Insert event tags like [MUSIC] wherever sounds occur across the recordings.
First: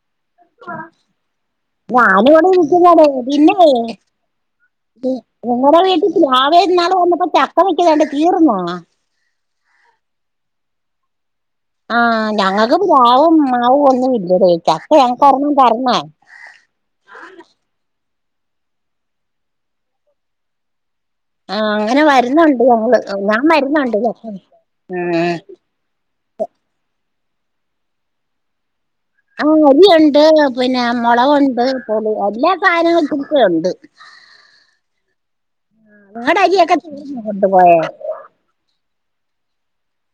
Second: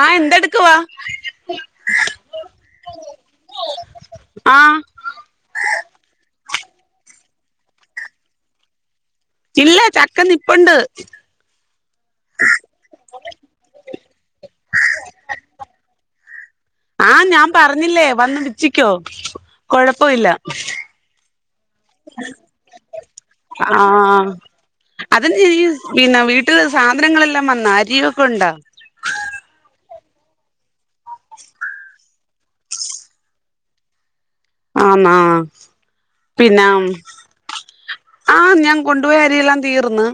ആഹ് എന്തെടുക്കുവാ ഞാൻ ഇവിടെ ഇരിക്കുന്നടേ പിന്നെ ആഹ് നിങ്ങടെ വീട്ടിൽ പ്ലാവേല് ഇന്നാളു വന്നപ്പോ ച ക്ക നിക്ക്ണ കണ്ടു തീർന്നോ ഇല്ല ചക്ക നിപ്പണ്ട് ആ ഞങ്ങൾക്ക് പ്ലാവും മാവും ഒന്നും ഇല്ലടെ ചക്ക ഞങ്ങക്ക് ഒരെണ്ണം തരണെ ആഹ് ഞാൻ പറഞ്ഞില്ലേ വന്ന് പിച്ചിക്കോ കൊഴപ്പഇല്ല ആ അങ്ങനെ വരുന്നുണ്ട് ഞങ്ങൾ ഞാൻ വരുന്നുണ്ട് ആഹ് അതിന് [UNINTELLIGIBLE] ഉം ല്ലാം വന്ന അരിയൊക്കെ ഉണ്ടാ ആ അരിയുണ്ട് പിന്നെ മൊളകൊണ്ട് പൊലിയാൻ എല്ലാ സാധനങ്ങളൾക്കു [UNINTELLIGIBLE] യൊണ്ട് ആന്നാ പിന്നെ അരിയൊക്കെ തീർന്നോ കൊണ്ടുപോയ ആ ഞാൻ കൊണ്ടുപോയ അരിയെല്ലാം തീർന്ന്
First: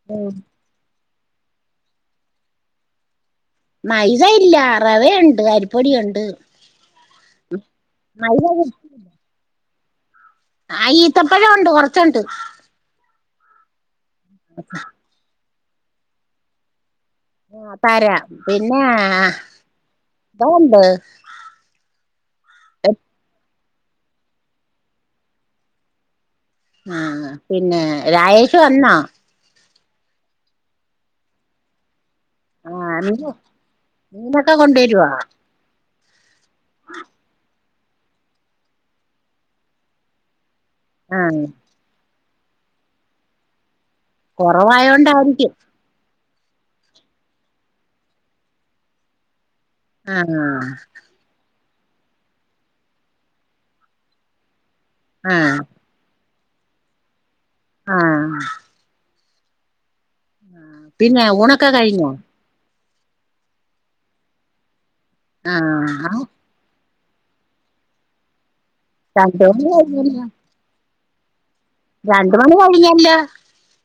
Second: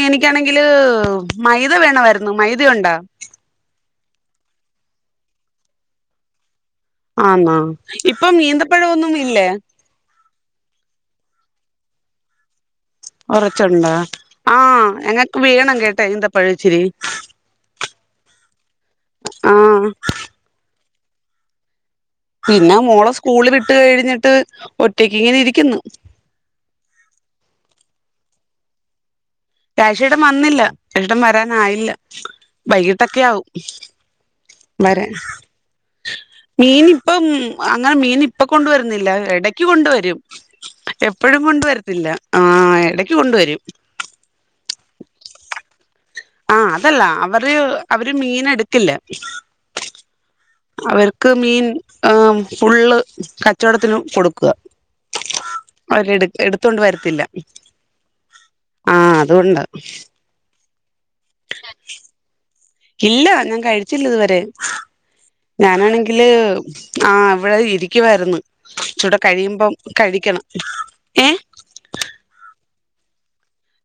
എനിക്കാണെങ്കില് മൈദ വേണമായിരുന്നു മൈദാഉണ്ടാ മൈദഇല്ല റവയുണ്ട് അരിപ്പൊടിയുണ്ട് ആന്നാ ഇപ്പം മൈദ ഈന്തപ്പഴമൊന്നും ഇല്ലേ ആ ഈത്തപ്പഴം ഒണ്ട് കൊറച്ചുണ്ട് കൊറച്ചുണ്ടാ ആ ഞങ്ങ വേണം കേട്ട ഈന്തപഴവിച്ചിരി ആ തരാം പിന്നെ ആഹ് എതോണ്ട് പിന്നെ മോളെ സ്കൂളി വിട്ട് ട്ട് കഴിഞ്ഞിട്ട് ഒറ്റക്ക് ഇങ്ങനെ ഇരിക്കുന്ന് ആ പിന്നെ രായേഷ് വന്നോ രായേഷേട്ടൻ വന്നില്ല ഷേട്ടൻ വരാനായില്ല ആഹ് മീ വൈകിട്ടൊക്കെ ആവും മീനൊക്കെ കൊണ്ടുവരുവോ വരാൻ മീൻ ഇപ്പം അങ്ങനെ മീൻ ഇപ്പൊ കൊണ്ടുവരുന്നില്ല എടക്ക് കൊണ്ടുവരും എപ്പോഴും ആഹ് കൊണ്ട് വരത്തില്ല ആ എടക്ക് കൊണ്ടുവരും കൊറവായ കൊണ്ടായിരിക്കും ആ അതല്ല അവര് അവര് മീന് എടുക്കില്ല ആഹ് അവർക്ക് മീൻ ആ ഫുള്ള് കച്ചവടത്തിന് കൊടുക്കുകാ ആ എടുത്തോണ്ട് വരത്തില്ല ആ ആഹ് അതുകൊണ്ടാ പിന്നെ ഊണക്ക കഴിഞ്ഞോ ഇല്ല ഞാൻ കഴിച്ചില്ലിതുവരെ ആഹ് ഞാനാണെങ്കില് ആ ഇവിടെ ഇരിക്കുവാരുന്നു ഇച്ചൂട രണ്ട് മണി കഴിയുമ്പം കഴിഞ്ഞല്ലോ കഴിക്കണം ഏ രണ്ട് മണി കഴിഞ്ഞല്ലോ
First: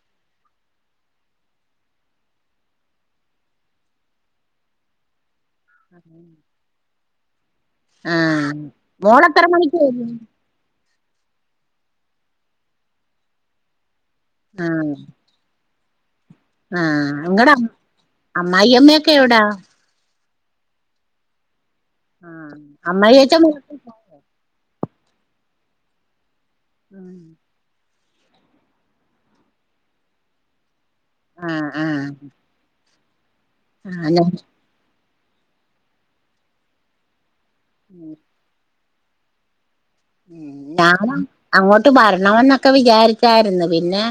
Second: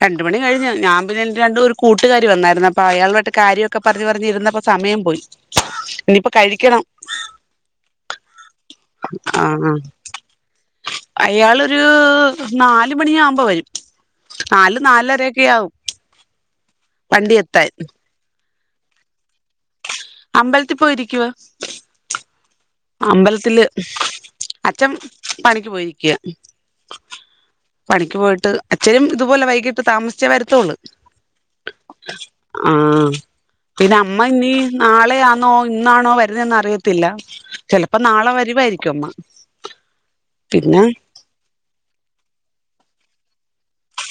രണ്ട് മണി കഴിഞ് ഞാൻ പിന്നെ എന്റെ രണ്ട് ഒരു കൂട്ടുകാരി വന്നാരുന്നു. അപ്പോ അയാളുമായിട്ട് കാര്യൊക്കെ പറഞ്ഞിപറഞ്ഞിരുന്നപ്പൊ സമയം പോയി ഇനി ഇപ്പം കഴിക്കണം ആ മോൾ എത്ര മണിക്ക് വെരും അയാൾ ഒരു നാല് മണിയാവുമ്പോ വരും നാല് നാലരൊക്കെ ആകും ആം എങ്ങട അമ്മായിഅമ്മക്കെ എവിടാ അമ്പലത്തിൽ പോയിരിക്കുവ ആഹ് അമ്മായിയച്ചൻ അമ്പലത്തില് അച്ഛൻ പണിക്ക് പോയിരിക്കുകയാ ഉ [INAUDIBLE] പണിക്ക് പോയിട്ട്അച്ഛനും ഇതുപോലെ വൈകിട്ട് താമസിച്ചേ വരത്തൊള്ള് ആഹ ആഹ ആഹ് പിന്നെ അമ്മ ഇനീ നാ ളെ ആണോ ഇന്നാണോ വരുന്നെന്ന് അറിയത്തില്ല ചിലപ്പോ നാളെ വരി [UNINTELLIGIBLE] യ്ക്കുമ ഉ ഞാൻ അങ്ങോട്ട് വരണംന്ന ക്കെ വിചാരിച്ചാരുന്നു പിന്നെ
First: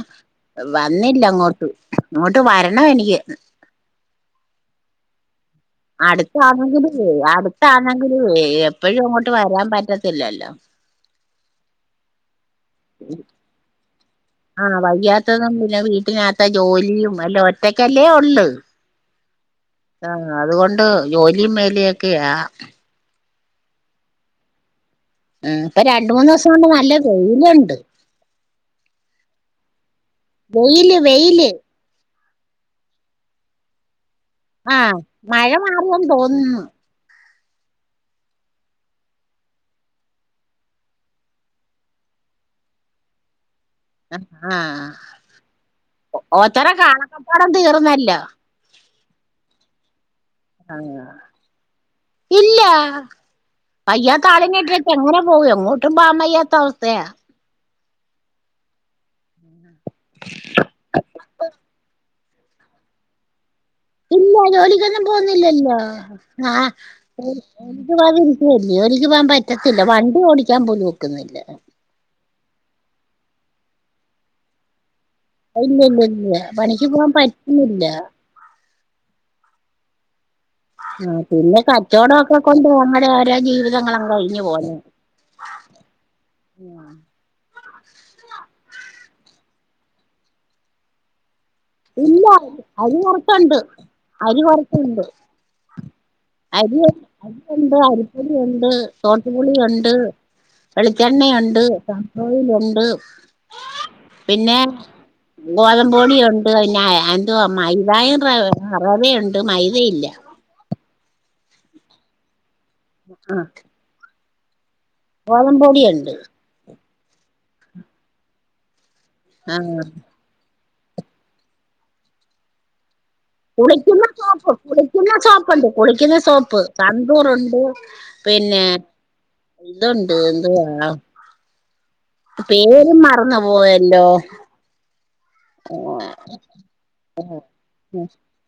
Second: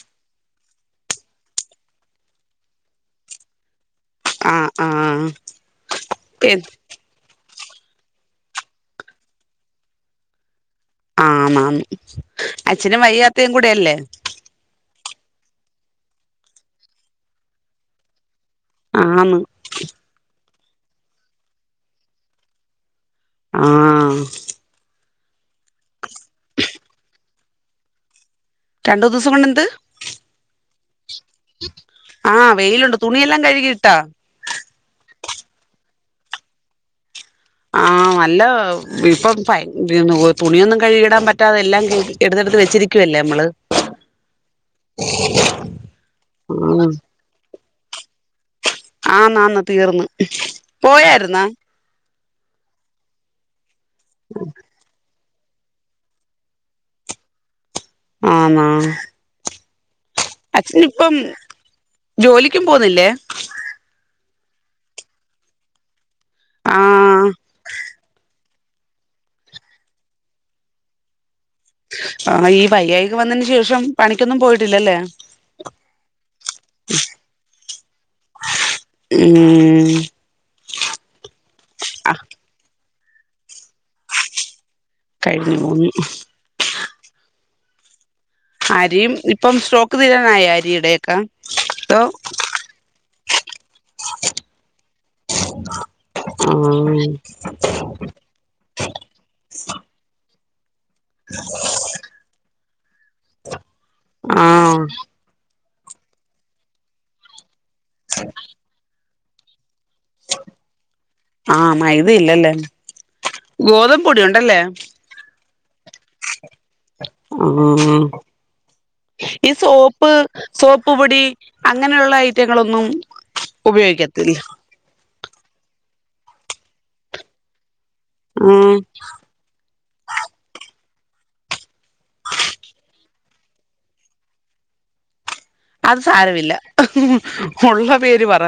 വന്നില്ലങ്ങോട്ട്. ങ്ങോട്ട് വരണം എനിക്ക് ആഹ ആഹ അടുത്താണെങ്കില് ടുത്തണെങ്കിലുവെ എപ്പഴും അങ്ങോട്ട് വരാൻ പറ്റത്തില്ലല്ലോ ആന്നാന്ന് അച്ഛനും വയ്യാത്തയും കൂടെല്ലേ ആഹ് വയ്യാത്തതും പിന്നെ വീട്ടിനകത്ത ജോലിയും അല്ല ഒറ്റക്കല്ലേ ഉള്ള് ആണ് ആഹ അതുകൊണ്ട് ജോലിം വേലൊക്കെയ ആ ആഹ് ഉ ഇപ്പ രണ്ട് മൂന്ന് ദിവസം കൊണ്ട് നല്ല വെയിലുണ്ട് രണ്ടു ദിവസം കൊണ്ട് എന്ത് വെയില് വെയില് ആഹ് വെയിലുണ്ട് തുണിയെല്ലാം കഴുകി ഇട്ടാ ആഹ മഴ മാറിയെന്ന് തോന്നുന്നു ആഹ നല്ല ഇപ്പം തുണിയൊന്നും കഴുകിടാൻ പറ്റാതെ എല്ലാം എടുത്തെടുത്ത് വെച്ചിരിക്കുവല്ലേ നമ്മള് ആ ഓച്ചര ആഹ് കാണക്കപ്പാടം തീർന്ന ന്നല്ലോ ആന്നാന്ന് തീർന്ന് ആ പോയായിരുന്നാ ഇല്ല വയ്യാത്ത ആളേം കേട്ട് എങ്ങനെ പോ എങ്ങോട്ടും പാമയ്യാത്ത അവസ്ഥയാ ആണോ അച്ഛന് ഇപ്പം ജോലിക്കും പോവുന്നില്ലേ ഇല്ല ജോലിക്കൊന്നും പോവുന്നില്ലല്ലോ ആഹ് എ ജോലിക്ക് പോകാൻ പറ്റത്തില്ല വണ്ടി ഓടിക്കാൻ പോലും ഒക്കുന്നില്ല ആ ഈ വയ്യായിക വന്നതിന് ശേഷം പണിക്കൊന്നും പോയിട്ടില്ലല്ലേ ഇല്ലല്ല ഇല്ല പണിക്ക് പോവാൻ പറ്റുന്നില്ല ശ് ആ പിന്നെ കച്ചോടൊക്കെ കൊണ്ട് പോ ഓരോ ജീവിതങ്ങളും കഴിഞ്ഞ് പോന്ന് കഴിഞ്ഞ മൂന്ന് ആഹ് അരിയും ഇപ്പം സ്റ്റോക്ക് തീരാനായ അരിയുടെയൊക്കെ അതോ ഇല്ല അരി കൊറച്ചുണ്ട് അരി കൊറച്ചുണ്ട് അരി ആഹ് അരിയുണ്ട് അരിപ്പൊടിയുണ്ട് ഗോതമ്പുപൊടിയുണ്ട് വെളിച്ചെണ്ണയുണ്ട് പാമോയിലുണ്ട് പിന്നെ ആഹ് ഗോതമ്പോടിയൊണ്ട് പിന്നേ എന്തുവാ മൈ റവയുണ്ട് മൈത ഉണ്ട് യില്ല ആഹ മൈദ ഇല്ലല്ലേ ഗോതമ്പ് പൊടി ഉണ്ട് ഉണ്ടല്ലേ ഗോതമ്പോടി ഉണ്ട് ആഹ് ഇ ആ സോപ്പ് സോപ്പ്പൊടി അങ്ങനെള്ള ഐറ്റങ്ങളൊന്നും കുളിക്കുന്ന ഉപയോഗിക്കത്തില്ല സോപ്പ് കുളിക്കുന്ന സോപ്പണ്ട് കുളിക്കുന്ന സോപ്പ് സന്തൂർ ഉണ്ട് പിന്നെ ആഹ് ഇതുണ്ട് എന്തുവാ പേരും മറന്ന് പോയല്ലോ അത് സാരമില്ല ഉള്ള പേര് പറ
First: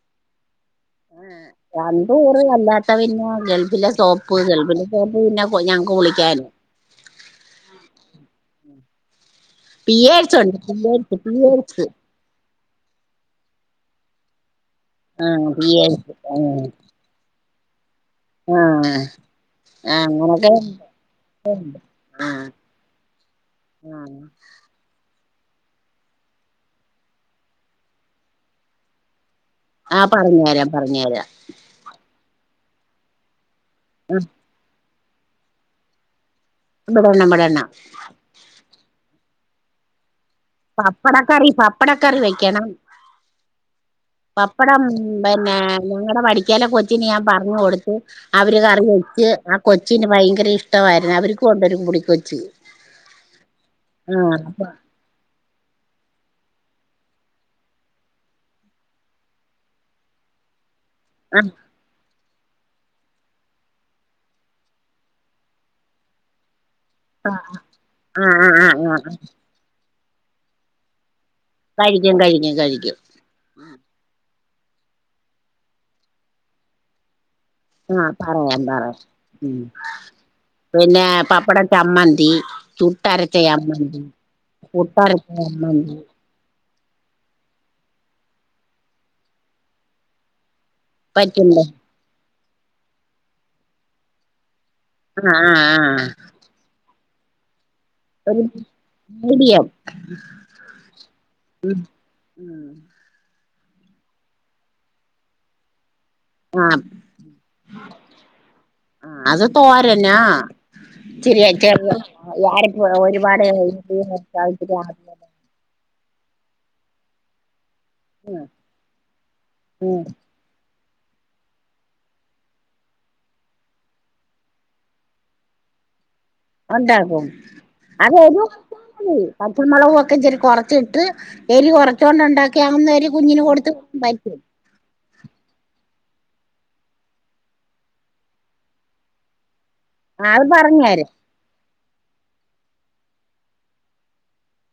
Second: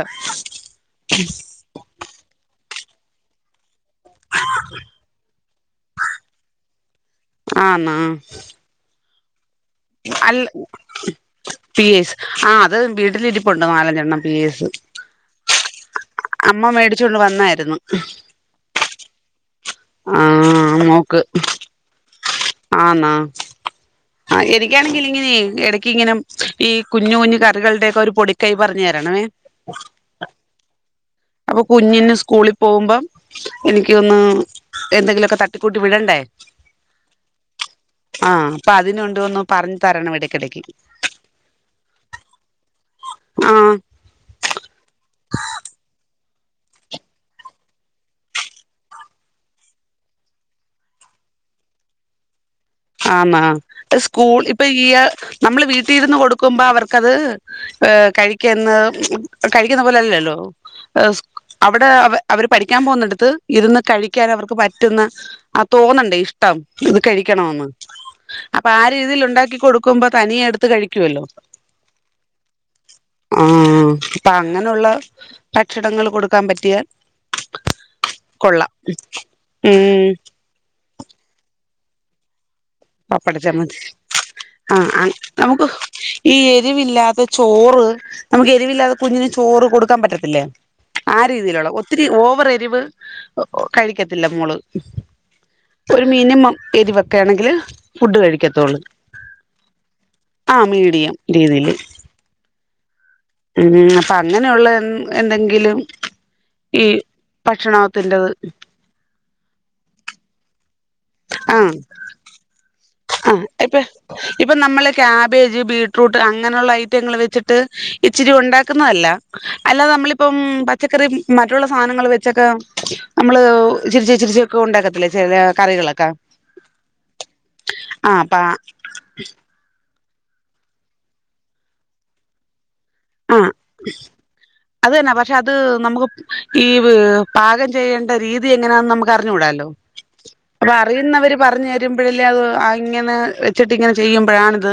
രണ്ടുപേരും വല്ലാ ത്തപിന്നെ ഗൾഫിലെ- സോപ്പ് ഗൾഫില [UNINTELLIGIBLE] പ്പ് ഞങ്ങക്ക് കുളിക്കാന് ആന്നോ പിയേഴ്സ് അല്ല ഉണ്ട് പിയേഴ്സ് പിയേഴ്സ് പിയേസ് ആ അത് വീട്ടിലിരിപൊൺ ണ്ട് നാലഞ്ചെണ്ണം പീയേസ്- ആഹ് പിയേഴ്സ് അമ്മ മേടിച്ചൊണ്ട് വന്നായിരുന്നു ആഹ് ആ നോക്ക് ആ ആന്നോ ആ എനിക്കാണെങ്കിൽ പിന്നെ എടക്കിങ്ങനെ ഈ കുഞ് കുഞ് കറികളുടെയൊക്കെ ഒരു പൊടിക്കൈ പറഞ്ഞു തരണേ ആ പറഞ്ഞു തരാം പറഞ്ഞു തരാം അപ്പൊ കുഞ്ഞിന് സ്കൂളിൽ പോകുമ്പം എനിക്ക ഒന്ന് എന്തെങ്കിലൊക്കെ തട്ടിക്കൂട്ടി വിടണ്ടേ ആഹ് [UNINTELLIGIBLE] അപ്പൊ അതിനുകൊണ്ട് ഒന്ന് പറഞ്ഞു തരണമെടേ- പപ്പടക്കറി പപ്പടക്കറി വെക്കണം ആഹ് പപ്പടം പിന്നെ ഞങ്ങളുടെ വടിക്ക ക്കേല കൊച്ചിന് ഞാൻ പറഞ്ഞു കൊടുത്ത് അവര് കറി വെച്ച് ആ കൊച്ചിന് ഭയങ്കര ഇഷ്ടമായിരുന്നു അവർക്ക് കൊണ്ടൊരു പൊടി കൊച്ച് - ആന്നാ സ്കൂൾ ഇപ്പൊ ഈ നമ്മള് വീട്ടിലിരുന്ന് കൊടുക്കുമ്പോ അവർക്കത് കഴിക്കുന്ന കഴിക്കുന്ന പോലെല്ലല്ലോ സ് ആഹ് അവിടെ അവ അവര് പഠിക്കാൻ പോകുന്നിടത്ത് ഇരുന്ന് കഴിക്കാൻ അവർക്ക് പറ്റുന്ന ആ തോന്നണ്ടേ ഇഷ്ടം ഇത് കഴിക്കണോന്ന്- ആഹ് അപ്പൊ ആ ആഹ് ആഹ് രീതിയിൽ ഉണ്ടാക്കിക്കൊടു ക്കുമ്പോ തനിയ എടുത്ത് കഴിക്കുവല്ലോ കഴിക്കും കഴിക്കും കഴിക്കും. അപ്പ അങ്ങനുള്ള ഭക്ഷണങ്ങള് കൊടുക്കാൻ പറ്റിയാൽ ആഹ് പറയാം കൊള്ളാം പറയാം. മ് ഉം പിന്നെ പപ്പട ചമ്മന്തി ചുട്ടരച്ച പപ്പടച്ചമ്മന്തി ചമ്മന്തി ആഹ് അഹ് പുട്ടരച്ച നമുക്ക് ചമ്മന്തി ഈ രിവില്ലാത്ത ചോറ് നമുക്ക് എരിവില്ലാതെ കുഞ്ഞിന് ചോറ് കൊടുക്കാ പറ്റത്തില്ലേ ആഹ് പറ്റില്ലേ രീതിയിലുള്ള ഒത്തിരി ഓവർ രിവ് കഴിക്കത്തില്ല മോള് ആഹ് ആഹ് ഒരു ആഹ് മിനിമം എരിവെക്ക ഒക്കെ ആണെങ്കിൽ ഒരു മീഡിയം ആ മീഡിയം രീതിയില് ഉം ഉം അപ്പൊ അങ്ങനെയുള്ള എ എന്തെങ്കിലും ആഹ് ഈ ഭക്ഷണത്തിന്റെത് അത് തോരന്നാ ശെരിയാ [UNINTELLIGIBLE] കേറ്ന്ന് യാ ആരെപ്പാ ഒരു അഹ് ഇപ്പ ഇപ്പെ നമ്മള് കാബേജ് ബീറ്റ് ബീട്രൂട്ട് അങ്ങനൊള്ള ഐറ്റങ്ങൾ വെച്ചിട്ട് ഇച്ചിരി ഉണ്ടാക്കുന്നതല്ല അല്ലാതെ ഉം നമ്മളിപ്പം പച്ചക്കറി മറ്റ്ള്ള സാനങ്ങൾ വെച്ചൊക്കെ നമ്മള് ഇച്ചിരിച്ചെ ഇച്ചിരിച്ചേക്കെ ഉണ്ടാക്കത്തില്ലേ ചെല കറികളൊക്കെ ഒണ്ടാക്കും ആ അതേ അപ്പ [UNINTELLIGIBLE] പച്ച മളെക് പ്പിത്തിരി കൊറച്ചിട്ട് എരി കൊറച്ചോണ്ട് ഉണ്ടാക്കിയാണെന്നേ ആ അത് തന്നെ പക്ഷെ അത് നമുക്ക് ഈ പാകം ചെയ്യേണ്ട രീതി എങ്ങനാന്ന് നമുക്ക് അറിഞ്ഞുകൂടാലോ ആ അത് പറഞ്ഞര് പോഴല്ലേ അത് ആ ഇങ്ങനെ വെച്ചിട്ട് ഇങ്ങനെ ചെയ്യുമ്പോഴാണ ഇത്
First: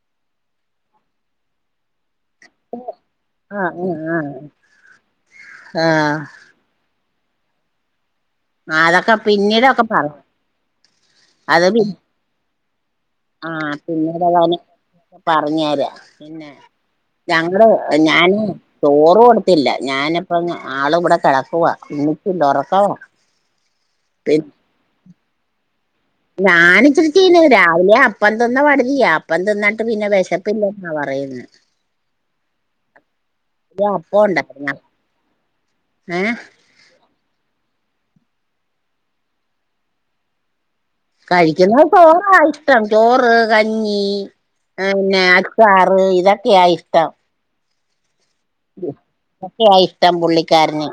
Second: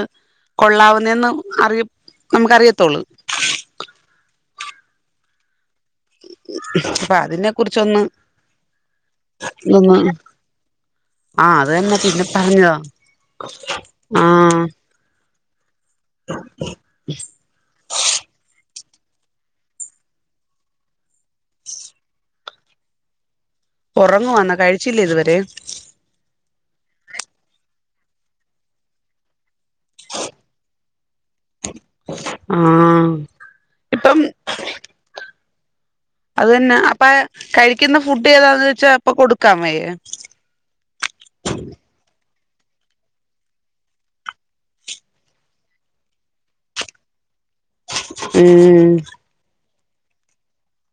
കൊള്ളാവുന്ന എന്ന് അറ നമുക്ക് അറിയത്തോള്ളൂ ആ ആ ആ ആ പ്പ അതിനെ കുറിച്ച് ഒന്ന് ആ അതൊക്കെ പിന്നീടൊക്കെ പറഞ്ഞു ആ അത് പി തന്നെ പിന്നെ പറഞ്ഞതാ ആ ആ പിന്നീട് അവെ പറഞ്ഞു തരാ പിന്നെ ഞങ്ങള് ഞാന് ചോറു കൊടുത്തില്ല ഞാന് ഇപ്പ ആള് ഇവിടെ കിടക്കുവാ എണീറ്റില്ല ഒറക്കാ ക്കാ [UNINTELLIGIBLE] ഉറങ്ങുവാന്നാ കഴിച്ചില്ലേ ഇത് വരെ [UNINTELLIGIBLE] ഞാന് ഇച്ചിരി ചീനി തരാം, രാവിലെ അപ്പം തിന്ന് പടുതിയി അപ്പം തിന്നാല്. അപ്പൊ പിന്നെ വിശപ്പില്ല. ആഹ് പറയുന്നു ആഹ് ഇപ്പം. അപ്പം ഉണ്ടായിരുന്നു ഏഹ് അത് തന്നെ അപ്പ കഴി ക്കുന്ന ഫുഡ് ഏതാന്ന് വെച്ചാ അപ്പൊ കൊടുക്കാൻ വയ്യെ കഴിക്കുന്നത് ചോറാ ഇഷ്ടം ചോറ് കഞ്ഞി പിന്നെ അച്ചാറ് ഇതൊക്കെയാ ഇഷ്ടം ഉം അതൊക്കെയാ ഇഷ്‌ടം പുള്ളിക്ക് പിള്ളിക്കാരന്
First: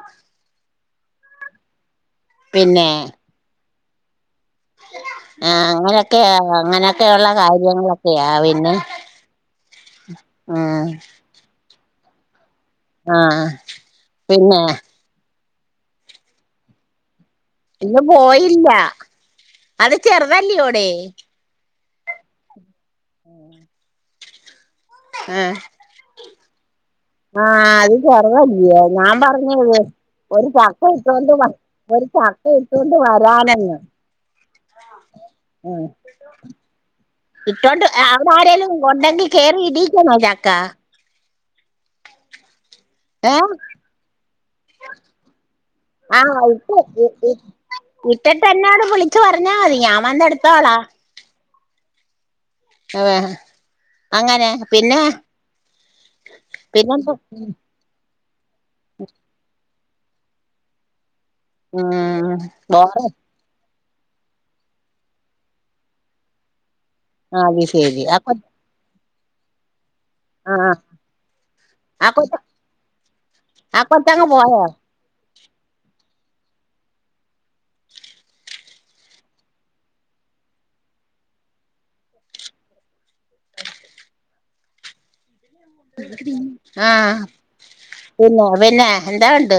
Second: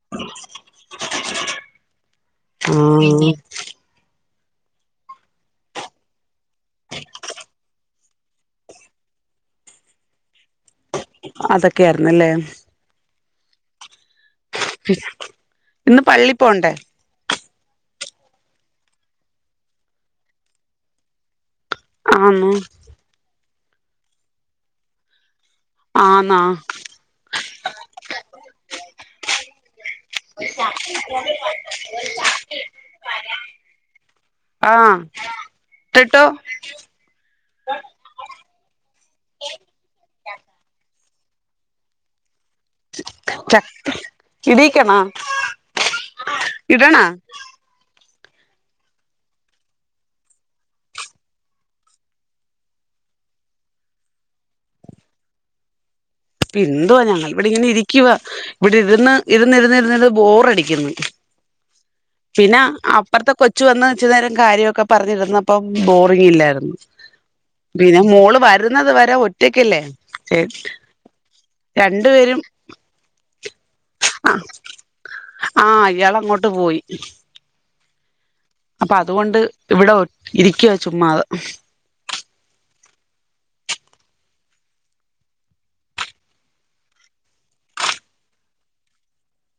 ആഹ് ആഹ് അങ്ങനൊക്കെയ അങ്ങനൊക്കെയുള്ള കാര്യങ്ങളൊക്കെയാ പിന്നെ ആഹ് ഒക്കെയായിരുന്നല്ലേ ആഹ് പിന്നെ ഇന്ന് പള്ളി പോണ്ടേ ഇന്ന് പോയില്ല അത് ചെറുതല്ലിയൊടെ ആന്നോ ഏഹ് ആന്നാ ആഹ് അത് ചെറുതല്ലിയോ ഞാൻ പറഞ്ഞത് ഒരു ചക്ക ഇട്ടോണ്ട് വ ഒരു ചക്ക ഇട്ടൊണ്ട് വരാമെന്ന് ആ ഉം ഇട്ടിട്ടോ ഇട്ടൊണ്ട് അവിടെ ആരേലും ഒണ്ടെങ്കിൽ കേറി ഇടീക്കണോ ചക്ക ഏ ച ഇടീക്കണ ആഹ് ഇപ്പ ഇടണോ ഇട്ടിട്ട് എന്നോട് വിളിച്ചു പറഞ്ഞാ മതി ഞാൻ വന്ന് എടുത്തോളാ ഏഹ് അങ്ങനെ പിന്നെ പിന്ത്വാ പിന്നെന്ത് ഞങ്ങൾ ഇവടെ ഇങ്ങനെ ഇരിക്കുവ ഇവിടെ ഇരുന്ന ഇരുന്ന ഇരുന്ന ഇരുന്ന് ബോറടിക്ക്ന്ന് ഉം പിന്നെ ബോറ് അപ്പുറ്ത്തെ കൊച്ച് വന്ന് റ്ച്ചു നേരം കാര്യൊക്കെ പറഞ്ഞിരുന്നപ്പം ബോറിംഗ് ഇല്ലായിരുന്നു അത് പിന്നെ ശരി ആ കൊ മോള് വരുന്നത് വരെ ഒറ്റ ഒറ്റയ്ക്കല്ലേ ചേച്ചി ആഹ് ആ കൊ ആ കൊച്ചങ്ങ് ആ പോയോ ആഹ് ഇയാള് അങ്ങോട്ട് പോയി അപ്പൊ അതുകൊണ്ട് ഇവിടെ ഒ ഇരിക്കുവ ചുമ്മാ ആ പിന്നെ പിന്നെ എന്താ ഉണ്ട്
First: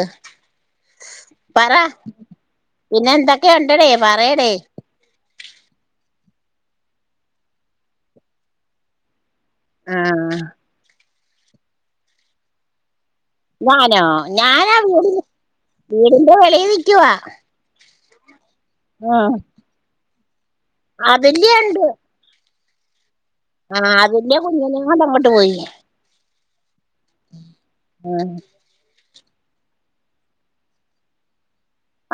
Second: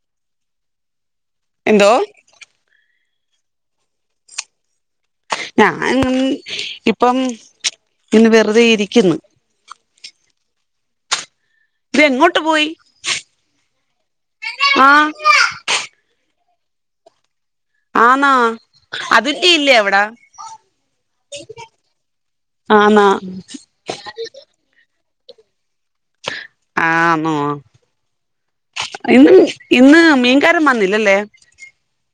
പറാ എന്തോ പിന്നെ എന്തൊക്കെ ഉണ്ടടി പറയടി ഞാൻ ഇപ്പം ഇന്ന് വെറുതെ ഇരിക്കുന്നു ആ ത് എങ്ങോട്ട് പോയി ഞാനോ ഞാനാ ആ വീടി വീടിന്റെ വെളിയി രിക്കുവാ ആണോ അതിർത്തി ഇല്ല അവിടാ അ വല്യണ്ട് ആമാ ആഹ് അതില് കുഞ്ഞിനിം കൊണ്ടാ ണ്ട് പോയി ആ നോ ഇന്ന് ഇന്ന് മീൻകാരം വന്നില്ലല്ലേ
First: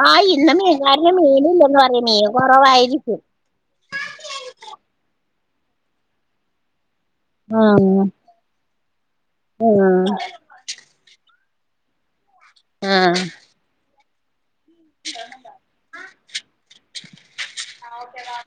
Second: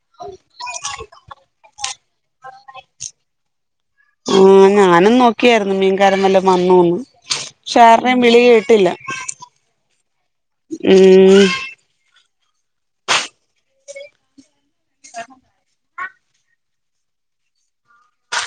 ആഹ് ഇന്ന് മീൻകാരൻ മീനില്ലെന്ന് പറഞ്ഞ് മീൻ കുറവായിരിക്കും ആ ഞാനും നോക്കിയായിരുന്നു മീൻകാരം വല്ലോം വന്നൂന്ന് പക്ഷെ ആഹ് ആരുടെയും വിളി കേട്ടില്ല ആഹ് ഉം ആ ആ ഓക്കെ ടാ